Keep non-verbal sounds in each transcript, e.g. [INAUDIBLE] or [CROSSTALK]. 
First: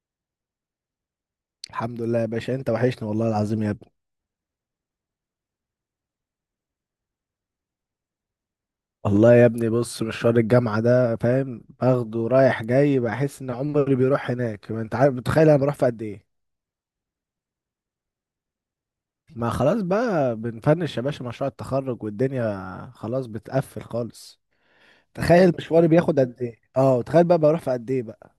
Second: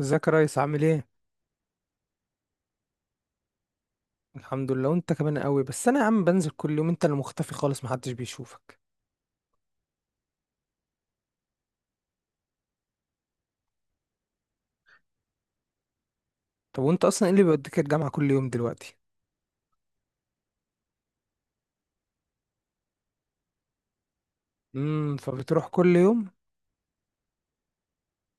ازيك يا ريس، عامل ايه؟ الحمد لله يا باشا، انت وحشني والله العظيم يا ابني. الحمد لله وانت كمان قوي. بس انا يا عم بنزل كل يوم، انت اللي مختفي خالص، محدش بيشوفك. والله يا ابني، بص مشوار الجامعة ده فاهم، باخده رايح جاي، بحس ان عمري بيروح هناك. ما انت عارف، بتخيل انا بروح في قد ايه. طب وانت اصلا ايه اللي بيوديك الجامعة كل يوم دلوقتي؟ ما خلاص بقى، بنفنش يا باشا مشروع التخرج، والدنيا خلاص بتقفل خالص. تخيل فبتروح مشواري كل بياخد يوم؟ قد ايه، اه، تخيل بقى بروح في قد ايه بقى.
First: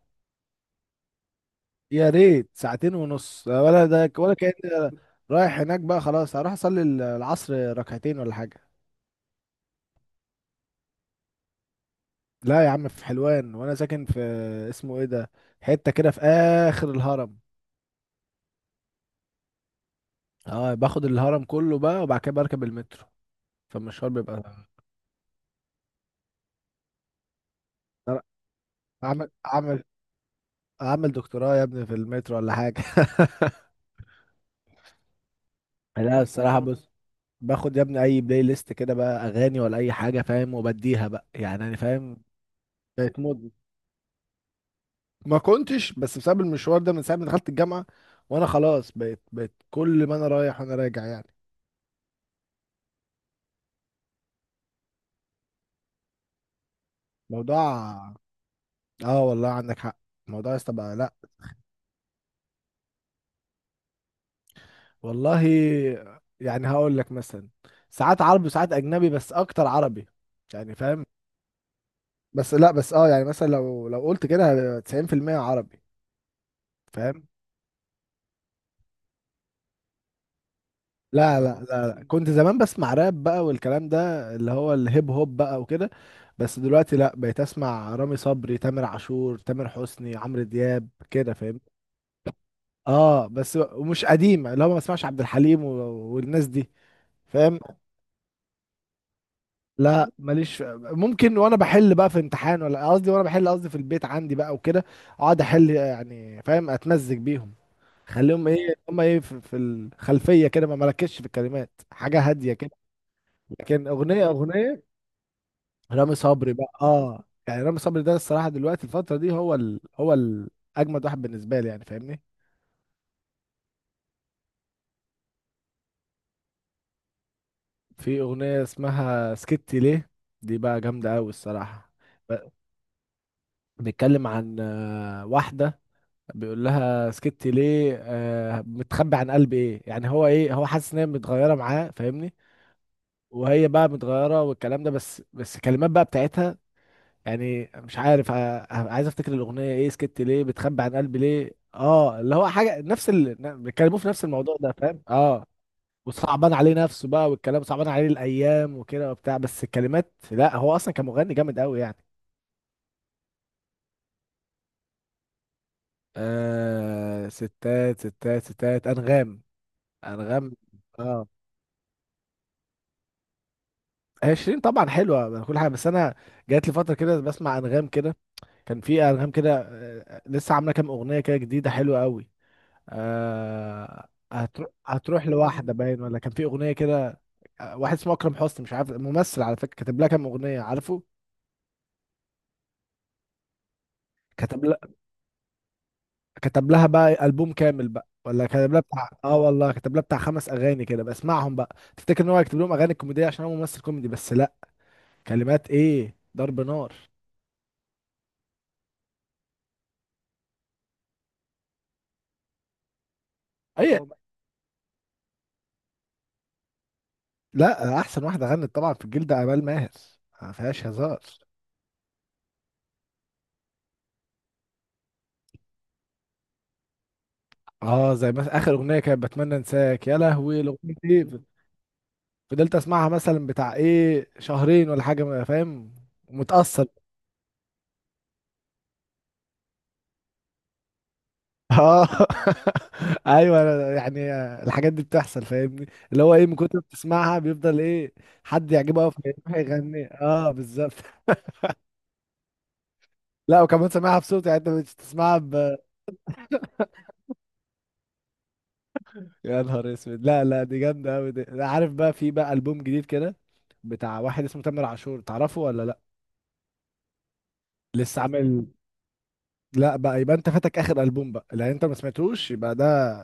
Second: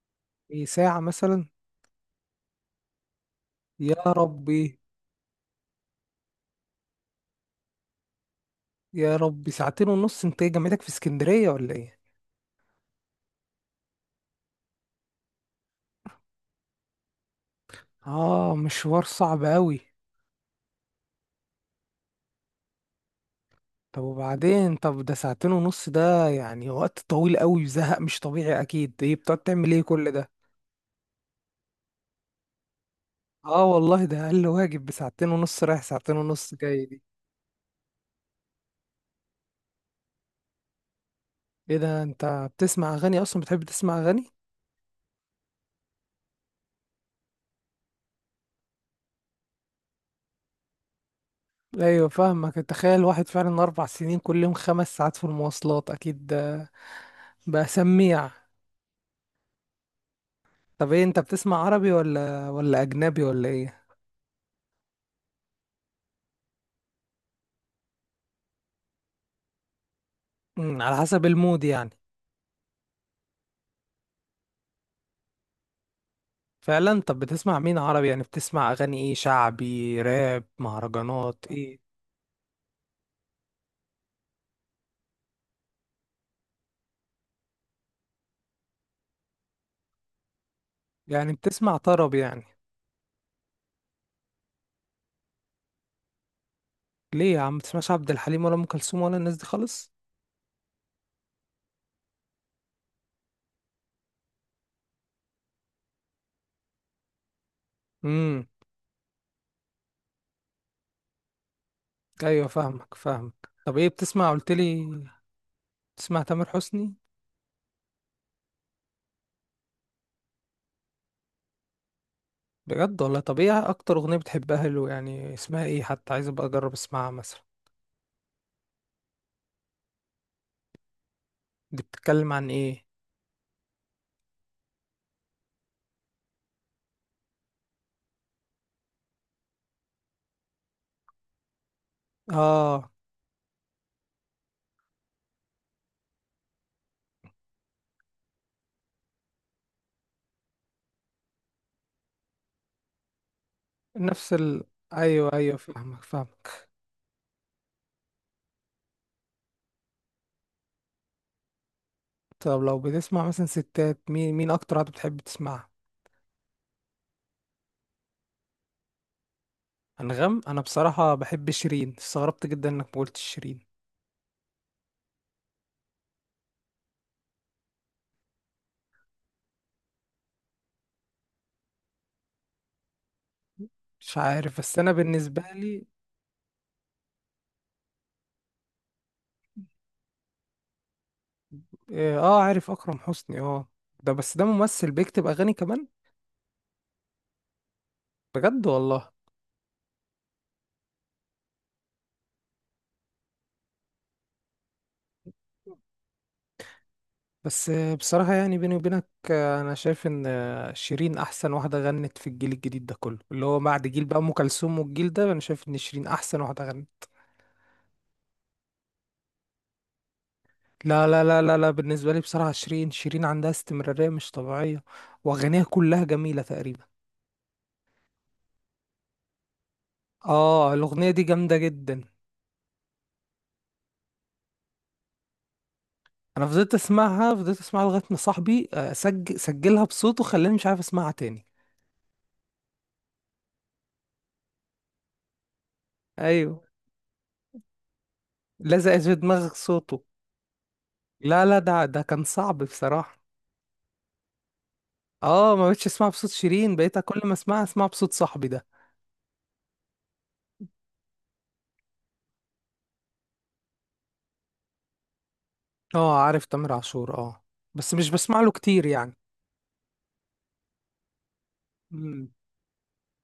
ايه، ساعة مثلا؟ يا ريت ساعتين ونص، ولا يا ده، ولا ربي! كأني رايح هناك. بقى خلاص هروح اصلي العصر ركعتين ولا حاجة. يا ربي، ساعتين ونص! انت ايه، جامعتك في اسكندرية ولا ايه؟ لا يا عم في حلوان، وانا ساكن في، اسمه ايه ده، حته كده في اخر الهرم. اه، مشوار صعب قوي. اه، باخد الهرم كله بقى، وبعد كده بركب المترو، طب فالمشوار بيبقى. وبعدين، طب ده ساعتين ونص، ده يعني وقت طويل قوي وزهق مش أنا طبيعي اكيد. ايه اعمل بتقعد تعمل ايه اعمل كل ده؟ اعمل دكتوراه يا ابني في المترو ولا حاجه. اه والله ده اقل واجب، بساعتين ونص رايح [LAUGHS] ساعتين لا، ونص الصراحه بص، جاي. باخد يا ابني اي بلاي ليست كده، بقى اغاني ولا اي حاجه فاهم، وبديها بقى، يعني انا ايه ده؟ فاهم. انت بتسمع بقت اغاني اصلا؟ مود، بتحب تسمع اغاني؟ ما كنتش، بس بسبب المشوار ده، من ساعه ما دخلت الجامعه وانا خلاص بقيت كل ما انا رايح وانا راجع، يعني ايوه فاهمك. تخيل واحد فعلا 4 سنين كل يوم 5 ساعات في المواصلات! اكيد ده بقى موضوع. سميع. اه والله عندك حق، الموضوع يا اسطى طب بقى، ايه، لا. انت بتسمع عربي ولا اجنبي ولا ايه؟ والله، يعني هقول لك مثلا، ساعات عربي وساعات اجنبي، بس اكتر عربي، يعني على فاهم. حسب المود يعني. بس لا، بس اه يعني مثلا لو قلت كده 90% عربي فعلا. طب فاهم. بتسمع مين عربي؟ يعني بتسمع اغاني ايه، شعبي، راب، لا مهرجانات، لا ايه؟ لا لا، كنت زمان بسمع راب بقى، والكلام ده اللي هو الهيب هوب بقى وكده. بس دلوقتي لا، بقيت اسمع رامي صبري، تامر عاشور، تامر حسني، عمرو دياب يعني كده فاهم. بتسمع طرب يعني؟ اه، بس ومش قديم، اللي هو ما بسمعش عبد الحليم والناس دي ليه يا عم فاهم. بتسمعش عبد الحليم ولا ام كلثوم ولا الناس دي خالص؟ لا ماليش ممكن وانا بحل بقى في امتحان، ولا قصدي وانا بحل قصدي في البيت عندي بقى وكده، اقعد احل يعني فاهم اتمزج بيهم. امم. خليهم ايه، هم ايه في الخلفيه كده، ما مركزش في الكلمات، حاجه ايوه هاديه كده. فاهمك فاهمك. طب لكن ايه اغنيه بتسمع قلت لي؟ اغنيه رامي بتسمع تامر صبري بقى، حسني؟ اه يعني رامي صبري ده الصراحه دلوقتي الفتره دي، اجمد واحد بالنسبه لي يعني فاهمني. بجد والله. طب ايه اكتر اغنية بتحبها له، يعني اسمها ايه حتى عايز ابقى اجرب اسمعها مثلا؟ في اغنيه اسمها سكتي ليه، دي بقى جامده قوي دي الصراحه. بتتكلم عن ب- ايه؟ بيتكلم عن واحده، بيقول لها سكتي ليه، آه متخبي عن قلب ايه. يعني هو ايه، هو حاسس ان هي متغيره معاه فاهمني، اه. وهي بقى متغيره والكلام ده. بس الكلمات بقى بتاعتها، يعني مش عارف، عايز افتكر الاغنيه ايه، سكتي ليه بتخبي عن قلبي ليه، اه اللي هو حاجه بيتكلموا في نفس نفس الموضوع ال ده فاهم ايوه اه. ايوه فاهمك وصعبان فاهمك. عليه نفسه بقى، والكلام صعبان عليه الايام وكده وبتاع، بس الكلمات، لا هو اصلا كان مغني جامد قوي يعني. طب لو بتسمع مثلا ستات، مين اكتر واحدة بتحب تسمعها؟ آه، ستات ستات ستات انغام، انغام. انغام انا بصراحة اه، بحب شيرين، استغربت جدا انك ما قلتش شيرين. هي شيرين طبعا حلوه كل حاجه، بس انا جات لي فتره كده بسمع انغام كده. كان في انغام كده، لسه عامله كام اغنيه كده جديده حلوه قوي. آه مش عارف هتروح بس انا هتروح بالنسبة لواحده لي. باين، ولا كان في اغنيه كده. واحد اسمه اكرم حسني، مش عارف ممثل على فكره، كتب لها كام اغنيه عارفه. اه، عارف اكرم حسني اه. ده بس ده كتب لها ممثل بيكتب اغاني كمان؟ كتب لها بقى البوم كامل، بقى ولا بجد كتب لها والله. بتاع، اه والله كتب لها بتاع خمس اغاني كده بسمعهم بقى، تفتكر ان هو يكتب لهم اغاني كوميديه عشان هو ممثل كوميدي، بس لا، كلمات ايه ضرب نار. بس. بصراحة يعني بيني وبينك، أنا شايف إن شيرين أحسن واحدة غنت في الجيل الجديد ده كله، اللي هو بعد اي، جيل بقى أم كلثوم والجيل ده. أنا شايف إن شيرين أحسن واحدة غنت. لا احسن واحده غنت طبعا في الجيل ده امال ماهر، ما فيهاش لا هزار. لا لا لا لا، بالنسبة لي بصراحة شيرين، شيرين عندها استمرارية مش طبيعية، وأغانيها كلها جميلة تقريبا. اه زي مثلا اخر اغنيه، كانت بتمنى انساك يا لهوي، آه الأغنية دي الاغنيه دي جامدة جدا. فضلت اسمعها مثلا بتاع ايه شهرين ولا حاجه، ما فاهم، أنا فضلت متاثر أسمعها فضلت أسمعها لغاية ما صاحبي سجلها بصوته، خلاني مش عارف أسمعها تاني. اه. [LAUGHS] ايوه، أنا يعني الحاجات دي بتحصل فاهمني. اللي هو ايه، من أيوه. كتر ما بتسمعها بيفضل ايه، حد لزقت يعجبه قوي، في دماغك صوته. فيغني، اه بالظبط. لا لا [LAUGHS] ده كان صعب بصراحة. لا، وكمان سامعها بصوت، يعني انت مش تسمعها، اه ما بقتش اسمعها بصوت شيرين، بقيت كل ما اسمعها اسمعها بصوت صاحبي ده. يا نهار اسود. لا لا، دي جامده قوي، دي أنا عارف بقى. في بقى البوم جديد كده بتاع واحد اسمه تامر عاشور، تعرفه ولا لا، اه عارف تامر عاشور اه. بس مش لسه بسمع له عامل. كتير يعني. لا بقى، يبقى انت فاتك اخر البوم بقى، لان انت ما امم. سمعتوش. يبقى ده،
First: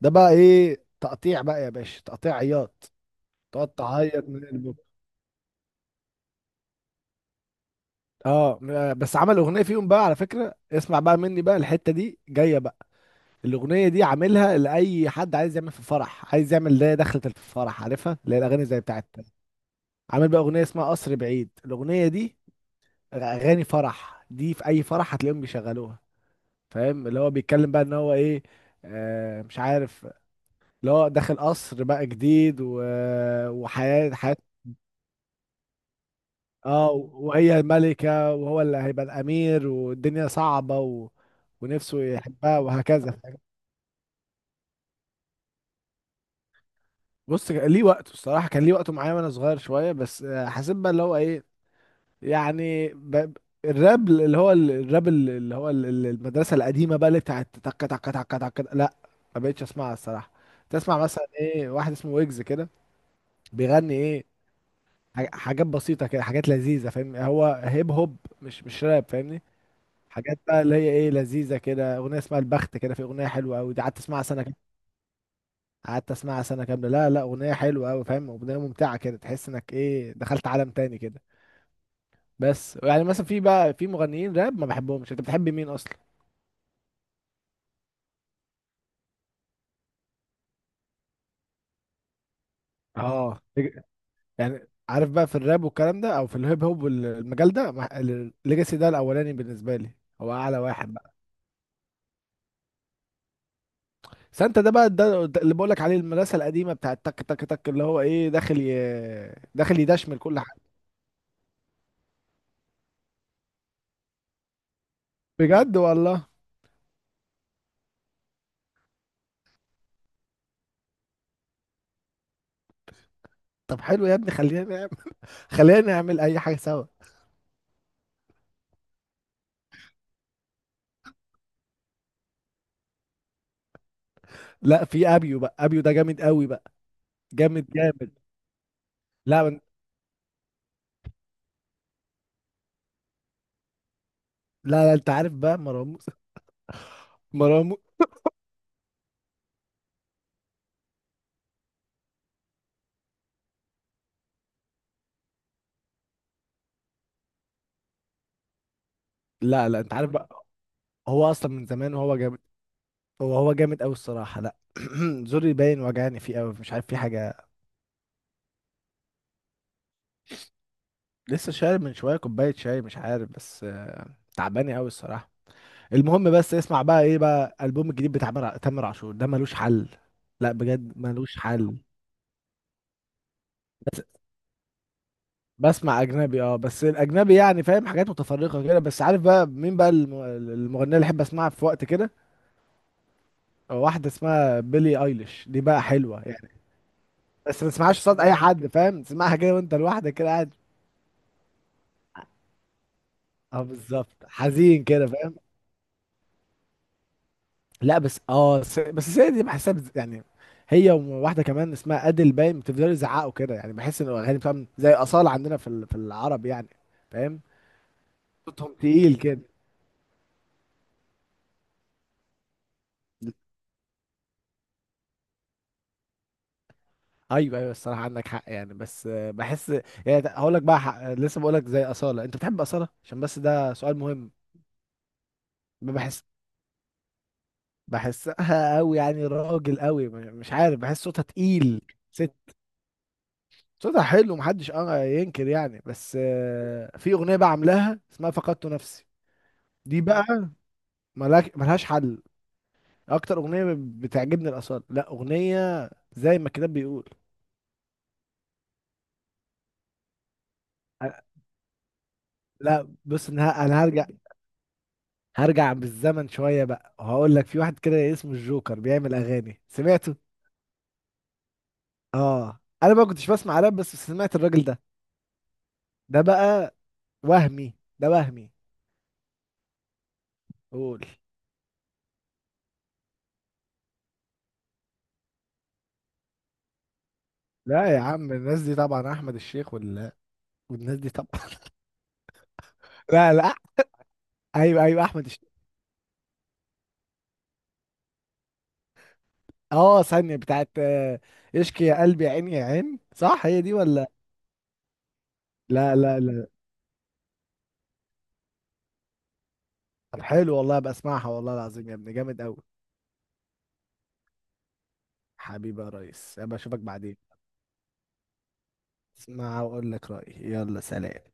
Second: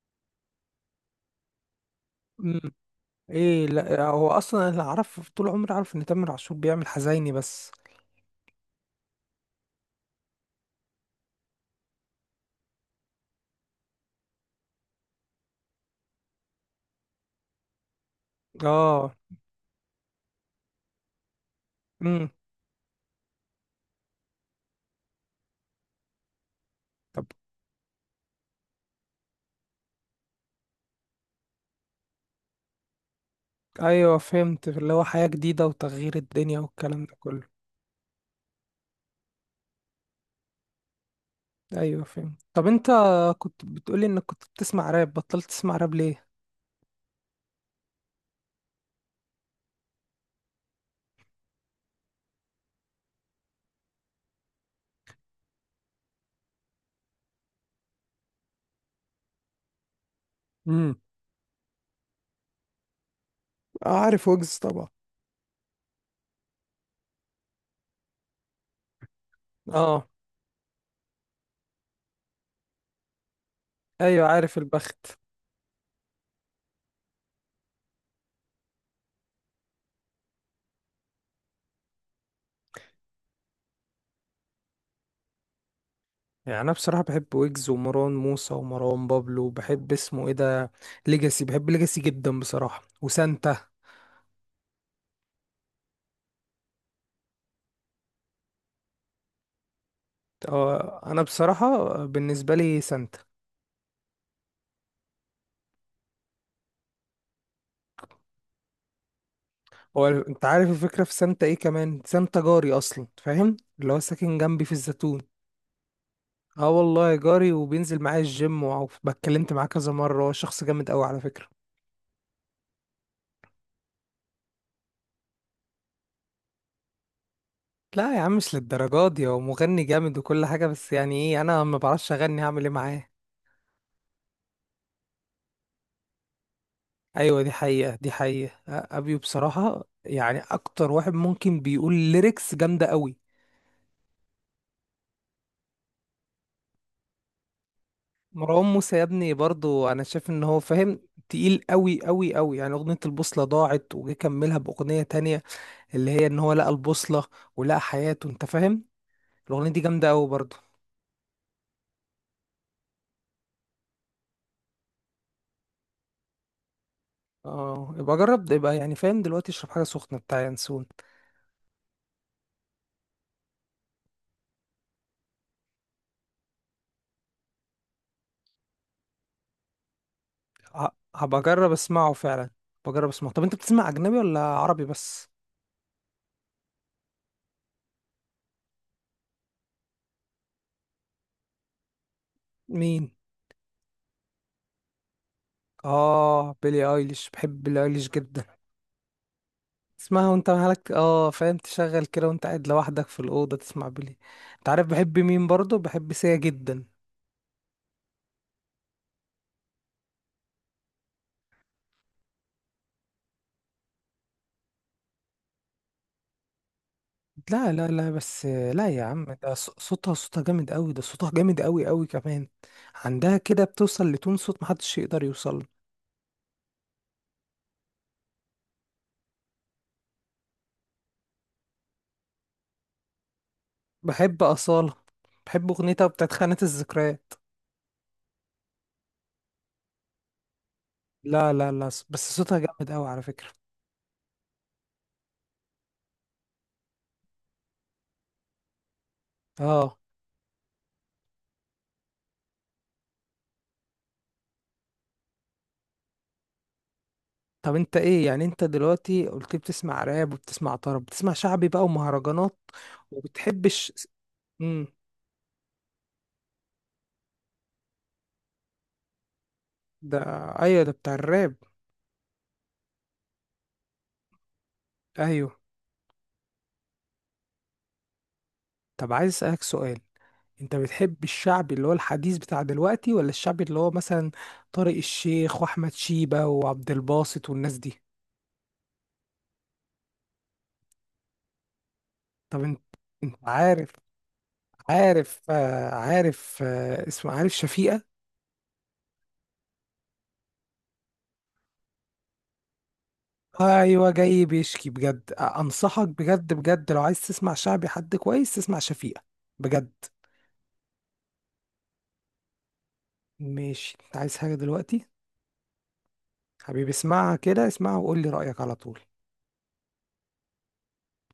ده بقى ايه، تقطيع بقى يا باشا، تقطيع امم. عياط، ايه، تقعد لا هو تعيط من اصلا البوم. اللي اعرف، طول عمري اعرف ان تامر عاشور بيعمل حزيني بس. اه، بس عمل اغنيه فيهم بقى على فكره، اسمع بقى مني بقى، الحته دي جايه بقى. الاغنيه دي عاملها لاي حد عايز يعمل في فرح، عايز يعمل ده دخلة الفرح عارفها، اللي هي الاغاني زي اه. بتاعت، عامل بقى اغنيه اسمها قصر بعيد. الاغنيه امم. دي اغاني فرح، دي في اي فرح هتلاقيهم بيشغلوها. فاهم اللي طب. هو بيتكلم بقى ان هو ايه، مش عارف، اللي هو داخل قصر بقى جديد، و، وحياة ايوه حياة. فهمت، اللي هو حياة جديدة وتغيير الدنيا اه والكلام ده كله. وهي الملكة، وهو اللي هيبقى الامير، والدنيا صعبة، و، ونفسه ايوه فهمت. يحبها، طب انت وهكذا. كنت بتقولي انك كنت بتسمع راب، بطلت تسمع راب ليه؟ بص كان ليه وقته الصراحة، كان ليه وقته معايا وانا صغير شوية، بس حسيت بقى اللي هو ايه، يعني الراب اللي هو الراب اللي هو المدرسة القديمة بقى اللي بتاعت تك تك تك تك، لا ما بقتش اسمعها الصراحة. تسمع امم. مثلا ايه واحد اسمه ويجز كده، بيغني ايه، عارف ويجز طبعا. حاجات بسيطة كده، حاجات لذيذة فاهم، هو هيب هوب، مش راب فاهمني. اه. حاجات بقى اللي هي ايه لذيذة كده، اغنية اسمها البخت كده، في اغنية حلوة قوي، دي قعدت اسمعها ايوه سنة كاملة. عارف البخت. قعدت اسمعها سنة كاملة، لا لا اغنية حلوة قوي فاهم، اغنية ممتعة كده، تحس انك ايه دخلت عالم تاني كده. بس يعني مثلا في بقى، في مغنيين راب ما بحبهمش، انت بتحب مين اصلا؟ يعني انا بصراحه بحب ويجز ومروان موسى ومروان بابلو، بحب اسمه ايه ده، ليجاسي. بحب ليجاسي جدا بصراحه، اه وسانتا. يعني عارف بقى في الراب والكلام ده، او في الهيب هوب والمجال ده، الليجاسي ده الاولاني بالنسبه لي، هو اعلى واحد اه بقى. انا بصراحه بالنسبه لي سانتا. سانتا ده بقى ده اللي بقولك عليه، المدرسه القديمه بتاعت تك تك تك، اللي هو ايه، داخل هو يدشمل كل انت عارف حاجه. الفكره في سانتا ايه كمان، سانتا جاري اصلا فاهم، اللي هو ساكن جنبي في الزيتون. بجد والله، اه والله جاري، وبينزل معايا الجيم، واتكلمت معاه كذا مره، هو شخص جامد قوي على فكره. طب حلو يا ابني، خلينا نعمل. [LAUGHS] خلينا نعمل اي حاجه سوا. لا يا عم مش للدرجات دي، هو مغني جامد وكل حاجه، بس يعني ايه انا ما بعرفش اغني، هعمل ايه معاه؟ لا في ابيو بقى، ابيو ده جامد قوي بقى، ايوه دي جامد حقيقة دي جامد. حقيقة، ابيو لا من، بصراحة يعني اكتر واحد ممكن بيقول ليركس جامدة قوي. لا لا، انت عارف بقى مروان موسى، مروان مو- مروان موسى يا ابني برضو انا شايف ان هو فاهم، تقيل قوي قوي قوي، يعني اغنية البوصلة ضاعت وجه كملها باغنية تانية اللي هي ان هو لقى البوصلة ولقى حياته انت فاهم. [LAUGHS] لا الاغنية دي لا انت جامدة عارف قوي بقى، برضو. هو اصلا من زمان وهو جامد، هو جامد قوي الصراحه لا. [CLEARS THROAT] زوري باين وجعني فيه قوي، مش عارف في حاجه. اه يبقى جرب، يبقى يعني فاهم دلوقتي اشرب حاجة سخنة بتاع ينسون. لسه شارب من شويه كوبايه شاي، مش عارف بس تعباني قوي الصراحه. المهم بس اسمع بقى، ايه بقى البوم الجديد بتاع تامر عاشور ده، ملوش حل، لا بجد ملوش هبقى اجرب حل. اسمعه فعلا، بجرب اسمعه. طب انت بتسمع اجنبي ولا عربي بس؟ بسمع اجنبي، اه بس الاجنبي يعني فاهم، حاجات متفرقه كده، بس عارف بقى مين بقى المغنيه اللي احب اسمعها في وقت كده، مين؟ واحده اسمها بيلي ايليش، دي بقى حلوه يعني. اه بيلي ايليش، بحب بس ما بيلي تسمعهاش ايليش صوت اي جدا. حد فاهم، تسمعها كده وانت لوحدك تسمعها كده وانت قاعد، مالك، اه فاهم، تشغل كده وانت قاعد لوحدك في الاوضه اه تسمع بيلي. بالظبط انت حزين عارف كده بحب فاهم. مين برضه، بحب سيا جدا. لا بس السيدة دي بحسها بز-، يعني هي وواحده كمان اسمها ادل باين، بتفضلوا يزعقوا كده، يعني بحس ان الاغاني بتاعهم زي اصاله عندنا في العرب يعني فاهم. لا لا لا بس صوتهم لا يا تقيل عم، كده. ده صوتها جامد قوي، ده صوتها جامد قوي قوي كمان. عندها كده بتوصل لتون صوت محدش يقدر يوصل له. ايوه ايوه الصراحه عندك حق، يعني بس بحس، يعني هقول لك بقى حق. لسه بقول لك، زي اصاله، انت بتحب اصاله عشان بس ده سؤال مهم. بحب أصالة، بحب أغنيتها بحس، بتاعت خانة الذكريات. بحسها قوي يعني، راجل قوي مش عارف، بحس صوتها لا لا تقيل. لا ست، بس صوتها جامد قوي على فكرة. صوتها حلو محدش اه ينكر يعني، بس في اغنيه بقى عاملاها اسمها فقدت نفسي، اه. دي بقى ملاك، ملهاش حل. اكتر اغنيه بتعجبني الاصاله، لا اغنيه زي ما الكتاب بيقول. طب انت ايه يعني، انت دلوقتي قلت بتسمع راب وبتسمع طرب، أنا- بتسمع شعبي بقى ومهرجانات لا بص، انا وبتحبش؟ هرجع، امم. هرجع بالزمن شويه بقى، وهقول لك في واحد كده اسمه الجوكر بيعمل اغاني، سمعته. ده. ايوه ده بتاع الراب. اه انا ما كنتش بسمع راب، بس سمعت الراجل ده، ايوه. ده بقى وهمي، ده وهمي. طب عايز اسالك سؤال، انت قول، بتحب الشعبي اللي هو الحديث بتاع دلوقتي، ولا الشعبي اللي هو مثلا طارق الشيخ واحمد شيبة وعبد الباسط والناس لا دي؟ يا عم الناس دي طبعا احمد الشيخ، ولا والناس دي طبعا [LAUGHS] طب انت، لا انت لا، عارف. ايوه ايوه احمد الش، عارف عارف اسمه عارف شفيقة. اه ثانيه بتاعت اشكي يا قلبي يا عيني يا عين، صح هي دي ولا؟ ايوه جاي بيشكي، بجد لا انصحك لا لا، بجد بجد لو عايز تسمع شعبي حد كويس تسمع شفيقة. بجد. طب حلو والله بسمعها والله العظيم يا ابني، جامد قوي. ماشي، انت عايز حاجة دلوقتي؟ حبيبي يا ريس، ابقى اشوفك حبيبي بعدين. اسمعها كده، اسمعها وقول لي رأيك على طول. اسمع واقول لك رايي، يلا سلام.